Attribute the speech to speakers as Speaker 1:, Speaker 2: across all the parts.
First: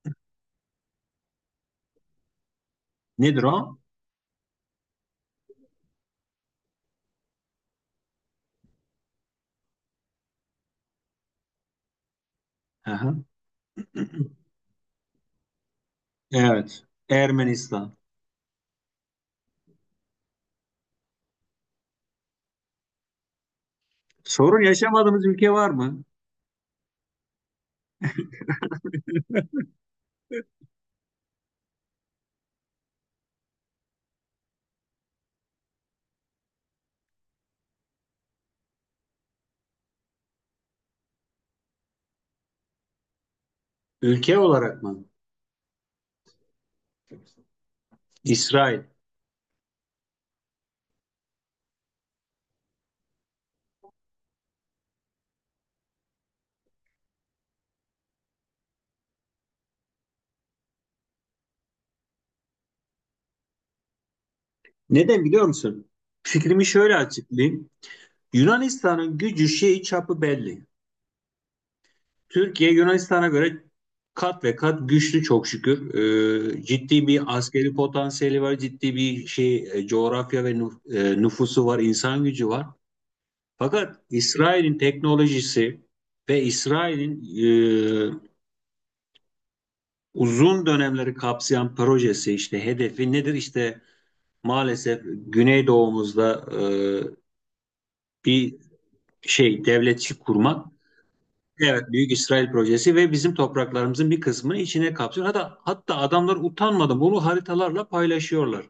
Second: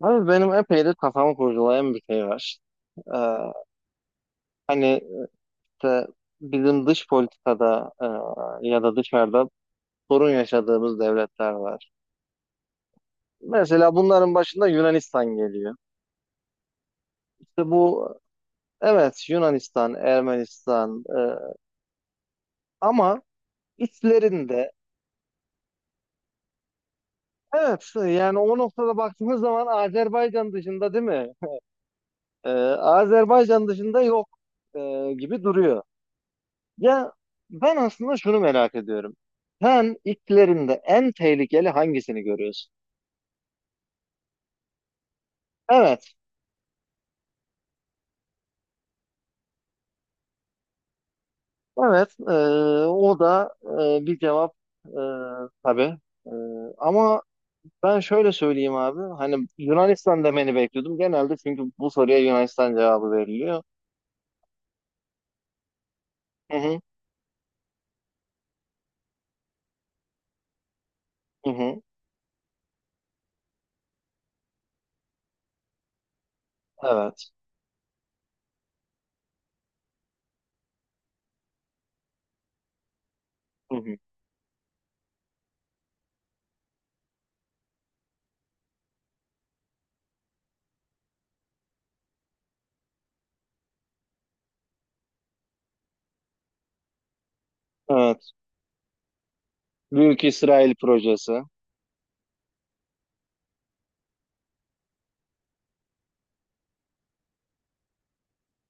Speaker 1: Abi benim epey de kafamı kurcalayan bir şey var. Ee,
Speaker 2: Nedir o?
Speaker 1: Hani işte bizim dış politikada, ya da dışarıda sorun yaşadığımız devletler var.
Speaker 2: Aha.
Speaker 1: Mesela bunların başında Yunanistan geliyor.
Speaker 2: Evet.
Speaker 1: İşte
Speaker 2: Ermenistan.
Speaker 1: bu, evet Yunanistan, Ermenistan, ama
Speaker 2: Sorun
Speaker 1: içlerinde
Speaker 2: yaşamadığımız ülke var mı?
Speaker 1: evet, yani o noktada baktığımız zaman Azerbaycan dışında, değil mi? Ee, Azerbaycan dışında yok, gibi duruyor. Ya ben aslında şunu merak ediyorum. Sen ilklerinde en tehlikeli hangisini görüyorsun?
Speaker 2: Ülke olarak mı?
Speaker 1: Evet,
Speaker 2: İsrail.
Speaker 1: evet. O da bir cevap, e, tabii. E, Ama ben şöyle söyleyeyim abi. Hani Yunanistan demeni bekliyordum. Genelde çünkü bu soruya Yunanistan cevabı veriliyor.
Speaker 2: Neden biliyor musun?
Speaker 1: Hı
Speaker 2: Fikrimi
Speaker 1: hı,
Speaker 2: şöyle açıklayayım. Yunanistan'ın gücü şeyi çapı belli.
Speaker 1: hı hı,
Speaker 2: Türkiye Yunanistan'a göre kat ve kat güçlü çok şükür. Ciddi bir
Speaker 1: evet.
Speaker 2: askeri potansiyeli var, ciddi bir şey coğrafya ve nüfusu var, insan gücü var.
Speaker 1: Hı
Speaker 2: Fakat
Speaker 1: hı,
Speaker 2: İsrail'in teknolojisi ve İsrail'in e, uzun dönemleri kapsayan projesi işte hedefi nedir? İşte maalesef Güneydoğumuzda
Speaker 1: evet.
Speaker 2: bir şey devletçi
Speaker 1: Büyük
Speaker 2: kurmak.
Speaker 1: İsrail projesi.
Speaker 2: Evet, Büyük İsrail projesi ve bizim topraklarımızın bir kısmını içine kapsıyor. Hatta, hatta adamlar utanmadan bunu haritalarla paylaşıyorlar.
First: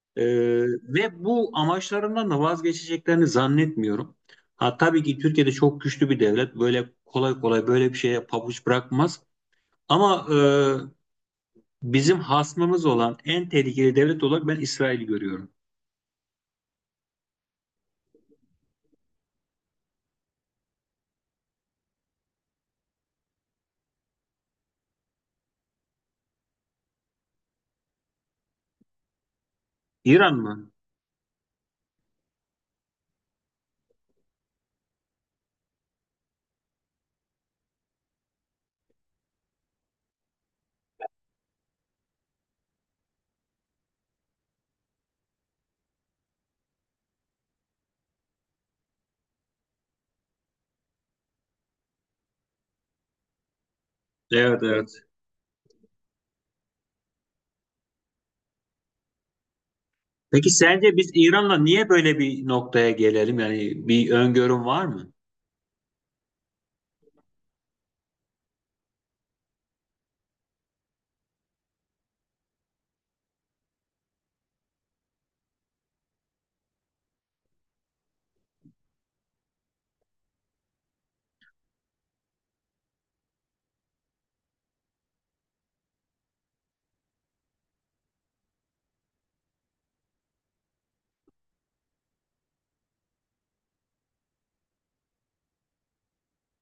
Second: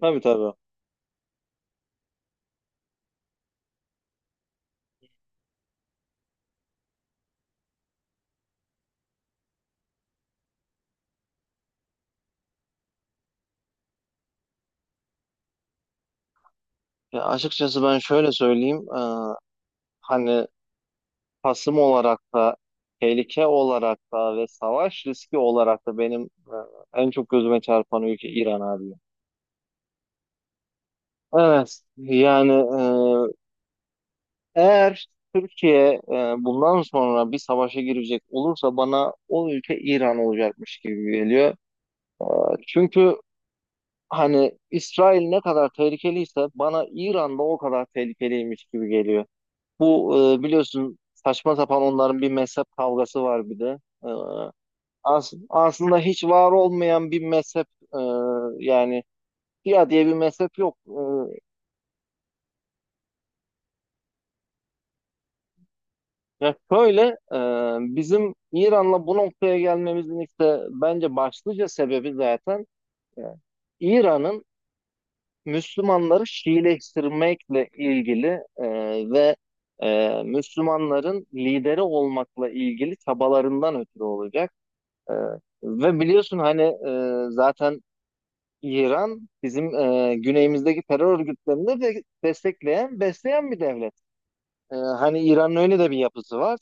Speaker 1: Tabii
Speaker 2: E,
Speaker 1: tabii.
Speaker 2: Ve bu amaçlarından da vazgeçeceklerini zannetmiyorum. Ha, tabii ki Türkiye'de çok güçlü bir devlet. Böyle kolay kolay böyle bir şeye pabuç bırakmaz. Ama bizim hasmımız olan en tehlikeli devlet olarak ben İsrail'i görüyorum.
Speaker 1: Ya açıkçası ben şöyle söyleyeyim. Hani Kasım olarak da tehlike olarak da ve savaş riski olarak da benim en çok gözüme çarpan ülke İran abi.
Speaker 2: İran mı?
Speaker 1: Evet yani, eğer Türkiye, bundan sonra bir savaşa girecek olursa bana o ülke İran olacakmış gibi geliyor. Çünkü hani İsrail ne kadar tehlikeliyse bana İran da o kadar tehlikeliymiş gibi geliyor. Bu, biliyorsun saçma sapan onların bir mezhep kavgası var bir de. E,
Speaker 2: Evet, evet.
Speaker 1: aslında hiç var olmayan bir mezhep, e, yani Şia diye bir
Speaker 2: Peki
Speaker 1: mezhep yok.
Speaker 2: sence biz İran'la niye böyle bir noktaya gelelim? Yani bir öngörüm var mı?
Speaker 1: Ya şöyle, bizim İran'la bu noktaya gelmemizin işte bence başlıca sebebi zaten, e, İran'ın Müslümanları Şiileştirmekle ilgili e, ve Müslümanların lideri olmakla ilgili çabalarından ötürü olacak. E, Ve biliyorsun hani, zaten İran bizim güneyimizdeki terör örgütlerini de destekleyen, besleyen bir devlet. Hani İran'ın öyle de bir yapısı var.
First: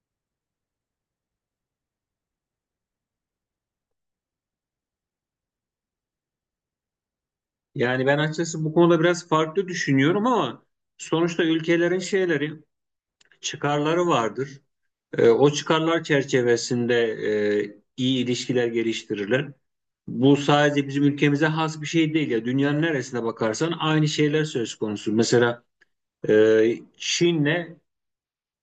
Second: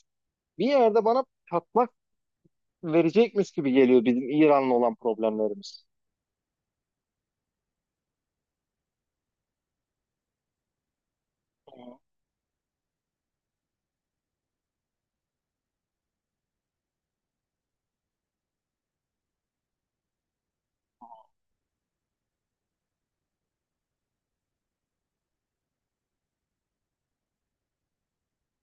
Speaker 1: Bir yerde bana patlak verecekmiş gibi geliyor bizim İran'la olan problemlerimiz.
Speaker 2: Yani ben açıkçası bu konuda biraz farklı düşünüyorum ama sonuçta ülkelerin şeyleri, çıkarları vardır. O çıkarlar çerçevesinde iyi ilişkiler geliştirirler. Bu sadece bizim ülkemize has bir şey değil ya. Dünyanın neresine bakarsan aynı şeyler söz konusu. Mesela Çin'le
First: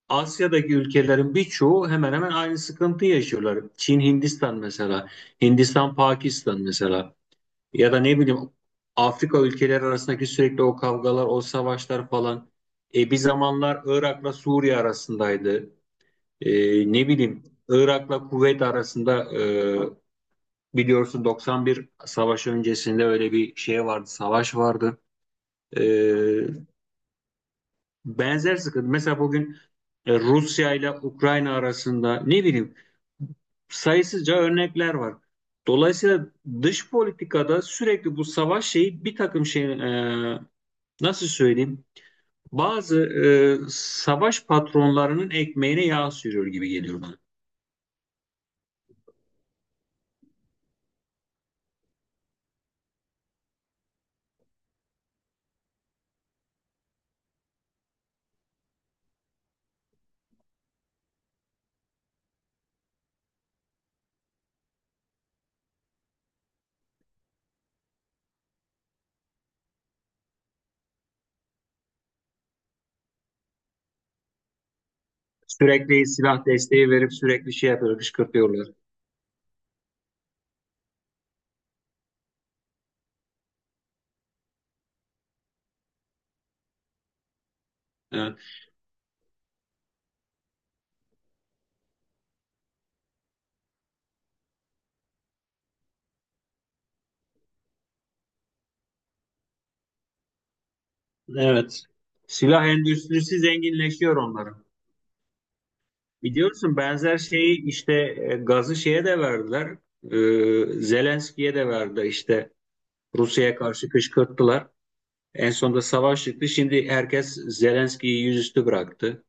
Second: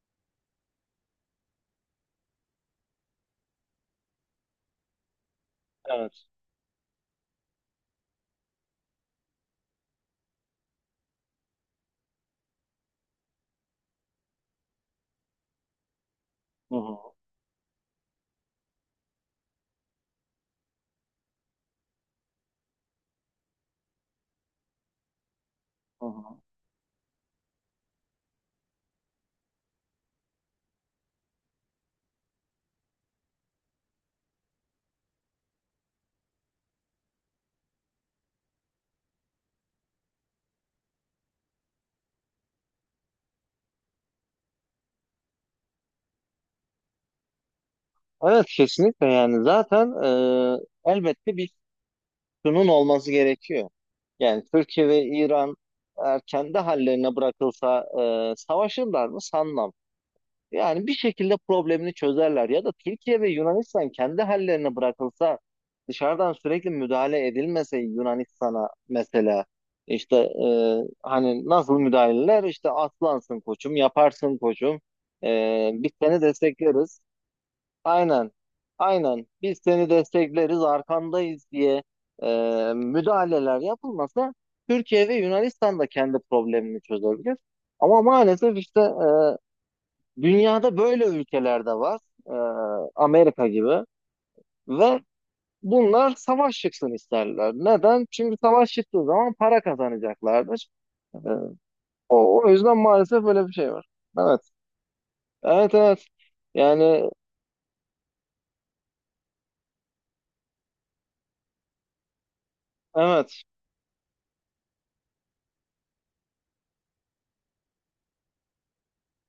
Speaker 2: Asya'daki ülkelerin birçoğu hemen hemen aynı sıkıntıyı yaşıyorlar. Çin, Hindistan mesela, Hindistan,
Speaker 1: Evet.
Speaker 2: Pakistan mesela, ya da ne bileyim Afrika ülkeleri arasındaki sürekli o kavgalar, o savaşlar falan. Bir zamanlar Irak'la Suriye arasındaydı.
Speaker 1: Hı hı.
Speaker 2: Ne bileyim Irak'la Kuveyt arasında, biliyorsun 91 savaşı öncesinde öyle bir şey vardı, savaş vardı. E,
Speaker 1: Hı hı.
Speaker 2: Benzer sıkıntı. Mesela bugün Rusya ile Ukrayna arasında, ne bileyim, sayısızca örnekler var. Dolayısıyla dış politikada sürekli bu savaş şeyi bir takım şey, e, nasıl söyleyeyim, bazı savaş patronlarının ekmeğine yağ sürüyor gibi geliyor bana.
Speaker 1: Evet kesinlikle yani zaten, elbette bir sunun olması gerekiyor. Yani Türkiye ve İran eğer kendi hallerine bırakılsa, savaşırlar mı? Sanmam. Yani bir şekilde problemini çözerler ya da Türkiye ve Yunanistan kendi hallerine bırakılsa, dışarıdan sürekli müdahale edilmese Yunanistan'a mesela işte, hani nasıl müdahaleler işte atlansın koçum, yaparsın koçum, biz
Speaker 2: Sürekli
Speaker 1: seni
Speaker 2: silah desteği
Speaker 1: destekleriz,
Speaker 2: verip sürekli şey yapıyorlar,
Speaker 1: aynen,
Speaker 2: kışkırtıyorlar.
Speaker 1: aynen, biz seni destekleriz, arkandayız diye e, müdahaleler yapılmasa Türkiye ve Yunanistan da kendi problemini çözebilir. Ama
Speaker 2: E,
Speaker 1: maalesef işte, dünyada böyle ülkeler de var. Ee, Amerika gibi. Ve bunlar savaş çıksın isterler. Neden? Çünkü savaş çıktığı zaman para kazanacaklardır. Ee,
Speaker 2: Evet.
Speaker 1: o
Speaker 2: Silah
Speaker 1: yüzden maalesef
Speaker 2: endüstrisi
Speaker 1: böyle bir şey var.
Speaker 2: zenginleşiyor
Speaker 1: Evet.
Speaker 2: onların.
Speaker 1: Evet evet.
Speaker 2: Biliyorsun
Speaker 1: Yani
Speaker 2: benzer şeyi işte gazı şeye de verdiler. Zelenski'ye de verdi işte,
Speaker 1: evet.
Speaker 2: Rusya'ya karşı kışkırttılar. En sonunda savaş çıktı. Şimdi herkes Zelenski'yi yüzüstü bıraktı.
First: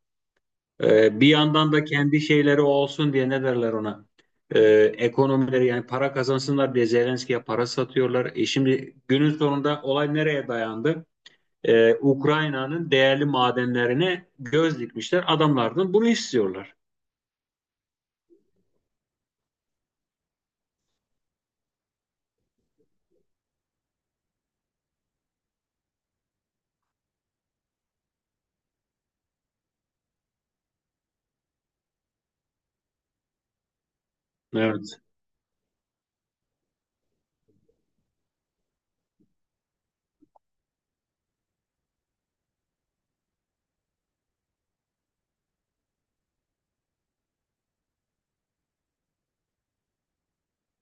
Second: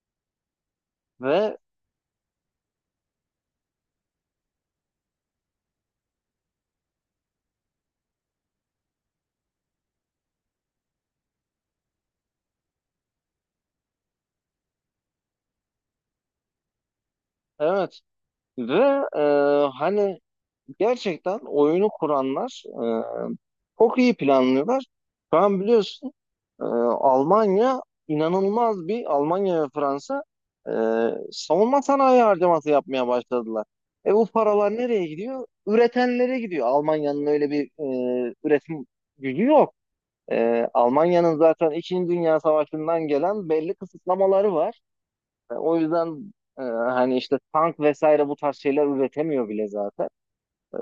Speaker 2: Bir
Speaker 1: Ve
Speaker 2: yandan da kendi şeyleri olsun diye ne derler ona? E, Ekonomileri yani para kazansınlar diye Zelenski'ye para satıyorlar. E şimdi günün sonunda olay nereye dayandı? Ukrayna'nın değerli madenlerine göz dikmişler. Adamlardan bunu istiyorlar.
Speaker 1: evet. Ve hani gerçekten oyunu kuranlar, çok iyi planlıyorlar. Şu an biliyorsun, Ee, Almanya inanılmaz bir Almanya ve Fransa, e, savunma sanayi harcaması yapmaya başladılar. Bu paralar
Speaker 2: Evet.
Speaker 1: nereye gidiyor? Üretenlere gidiyor. Almanya'nın öyle bir, üretim gücü yok. Almanya'nın zaten İkinci Dünya Savaşı'ndan gelen belli kısıtlamaları var. O yüzden, hani işte tank vesaire bu tarz şeyler üretemiyor bile zaten. E,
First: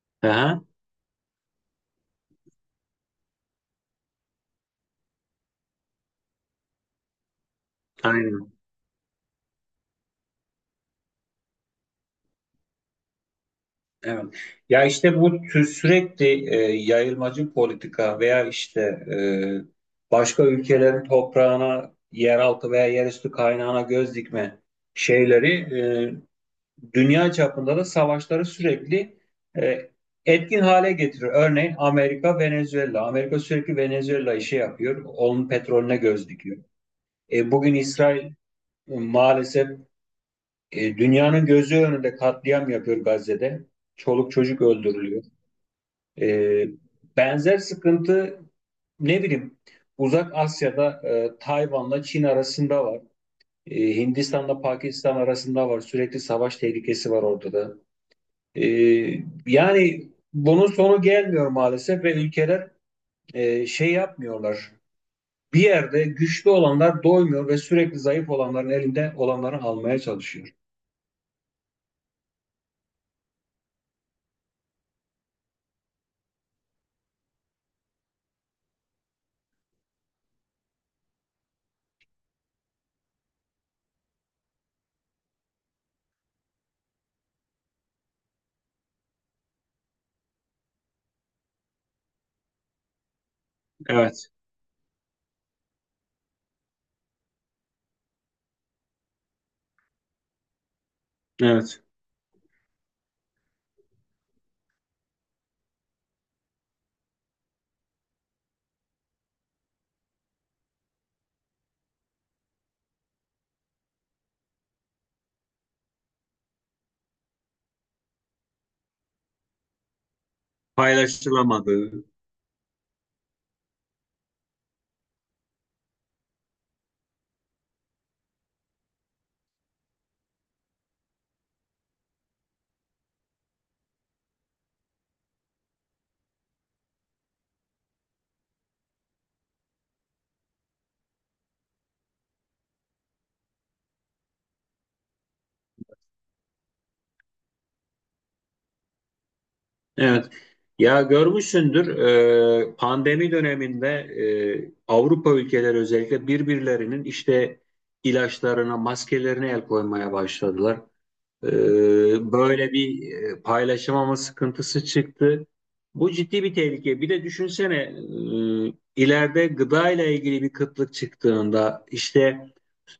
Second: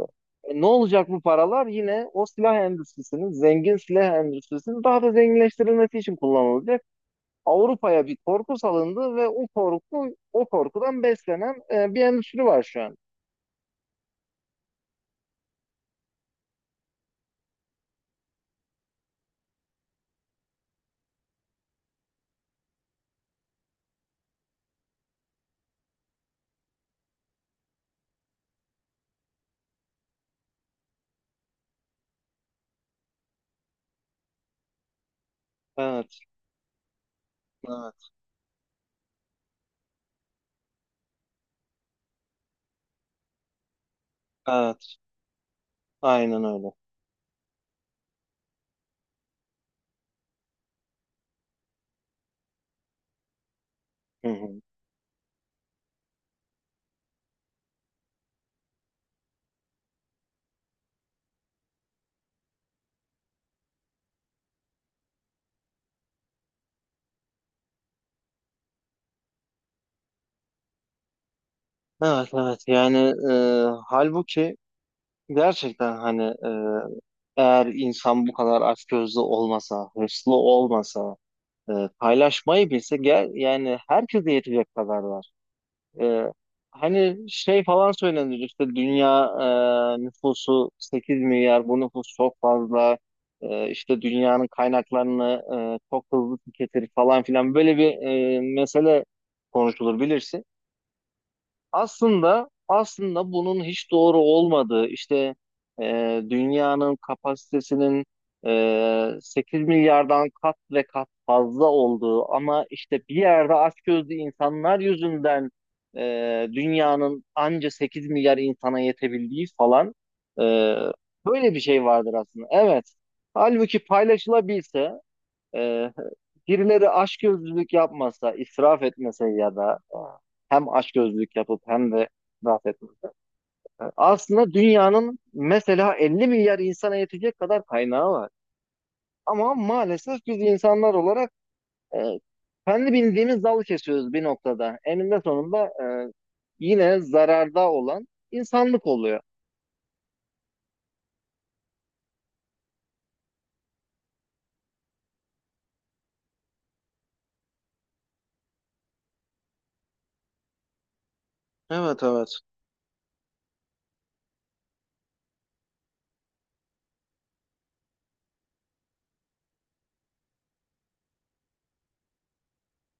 Speaker 2: Aha,
Speaker 1: Ne olacak bu paralar? Yine o silah endüstrisinin, zengin silah endüstrisinin daha da zenginleştirilmesi için kullanılacak. Avrupa'ya bir
Speaker 2: aynen.
Speaker 1: korku salındı ve o korkudan beslenen bir endüstri var şu an.
Speaker 2: Evet. Ya işte bu sürekli yayılmacı politika veya işte, başka ülkelerin toprağına, yeraltı veya yerüstü kaynağına göz dikme şeyleri dünya çapında da savaşları sürekli e, etkin hale getiriyor. Örneğin Amerika, Venezuela. Amerika sürekli Venezuela'yı şey yapıyor, onun petrolüne
Speaker 1: Evet,
Speaker 2: göz dikiyor. Bugün
Speaker 1: evet,
Speaker 2: İsrail maalesef dünyanın gözü önünde katliam yapıyor Gazze'de. Çoluk çocuk
Speaker 1: evet.
Speaker 2: öldürülüyor.
Speaker 1: Aynen
Speaker 2: E,
Speaker 1: öyle.
Speaker 2: Benzer sıkıntı, ne bileyim, Uzak Asya'da Tayvan'la Çin arasında var.
Speaker 1: Hı
Speaker 2: Hindistan'la
Speaker 1: hı.
Speaker 2: Pakistan arasında var. Sürekli savaş tehlikesi var ortada. E, Yani bunun sonu gelmiyor maalesef ve ülkeler şey yapmıyorlar. Bir yerde güçlü olanlar doymuyor ve sürekli zayıf olanların elinde olanları almaya çalışıyor.
Speaker 1: Evet, evet. Yani, e, halbuki gerçekten hani, eğer insan bu kadar açgözlü olmasa, hırslı olmasa, e, paylaşmayı bilse, gel yani herkese yetecek kadar var. Ee, Hani şey falan söylenir işte, dünya nüfusu 8 milyar, bu nüfus çok fazla, işte
Speaker 2: Evet,
Speaker 1: dünyanın kaynaklarını çok hızlı tüketir falan filan, böyle bir, mesele konuşulur bilirsin.
Speaker 2: evet.
Speaker 1: Aslında bunun hiç doğru olmadığı işte, dünyanın kapasitesinin, 8 milyardan kat ve kat fazla olduğu, ama işte bir yerde açgözlü insanlar yüzünden, e, dünyanın anca 8 milyar insana yetebildiği falan, e, böyle bir şey
Speaker 2: Paylaşılamadığı.
Speaker 1: vardır aslında. Evet. Halbuki paylaşılabilse, e, Birileri açgözlülük yapmasa, israf etmese, ya da hem açgözlülük yapıp hem de israf etmese. Aslında dünyanın mesela 50 milyar insana yetecek kadar kaynağı var. Ama maalesef biz insanlar olarak e, kendi bildiğimiz dalı kesiyoruz bir noktada. Eninde sonunda, yine zararda olan insanlık oluyor.
Speaker 2: Evet. Ya görmüşsündür pandemi döneminde Avrupa ülkeleri özellikle birbirlerinin işte ilaçlarına, maskelerine el koymaya başladılar.
Speaker 1: Evet evet.
Speaker 2: Böyle bir paylaşamama sıkıntısı çıktı. Bu ciddi bir tehlike. Bir de düşünsene ileride gıda ile ilgili bir kıtlık çıktığında işte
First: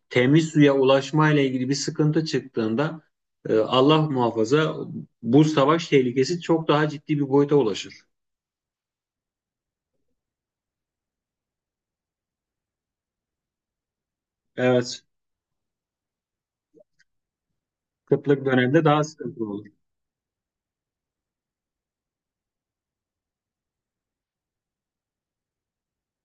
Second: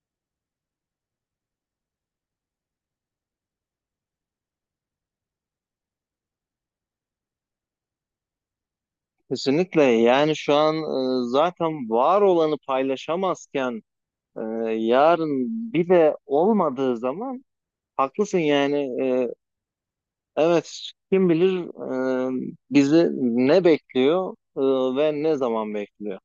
Speaker 2: temiz suya ulaşma ile ilgili bir sıkıntı çıktığında, Allah muhafaza, bu savaş tehlikesi çok daha ciddi bir boyuta ulaşır.
Speaker 1: Kesinlikle yani şu an, zaten var olanı paylaşamazken, Ee,
Speaker 2: Evet,
Speaker 1: yarın bir de olmadığı zaman haklısın
Speaker 2: kıtlık
Speaker 1: yani.
Speaker 2: döneminde daha
Speaker 1: Ee,
Speaker 2: sıkıntılı olur.
Speaker 1: evet kim bilir bizi ne bekliyor, ve ne zaman bekliyor.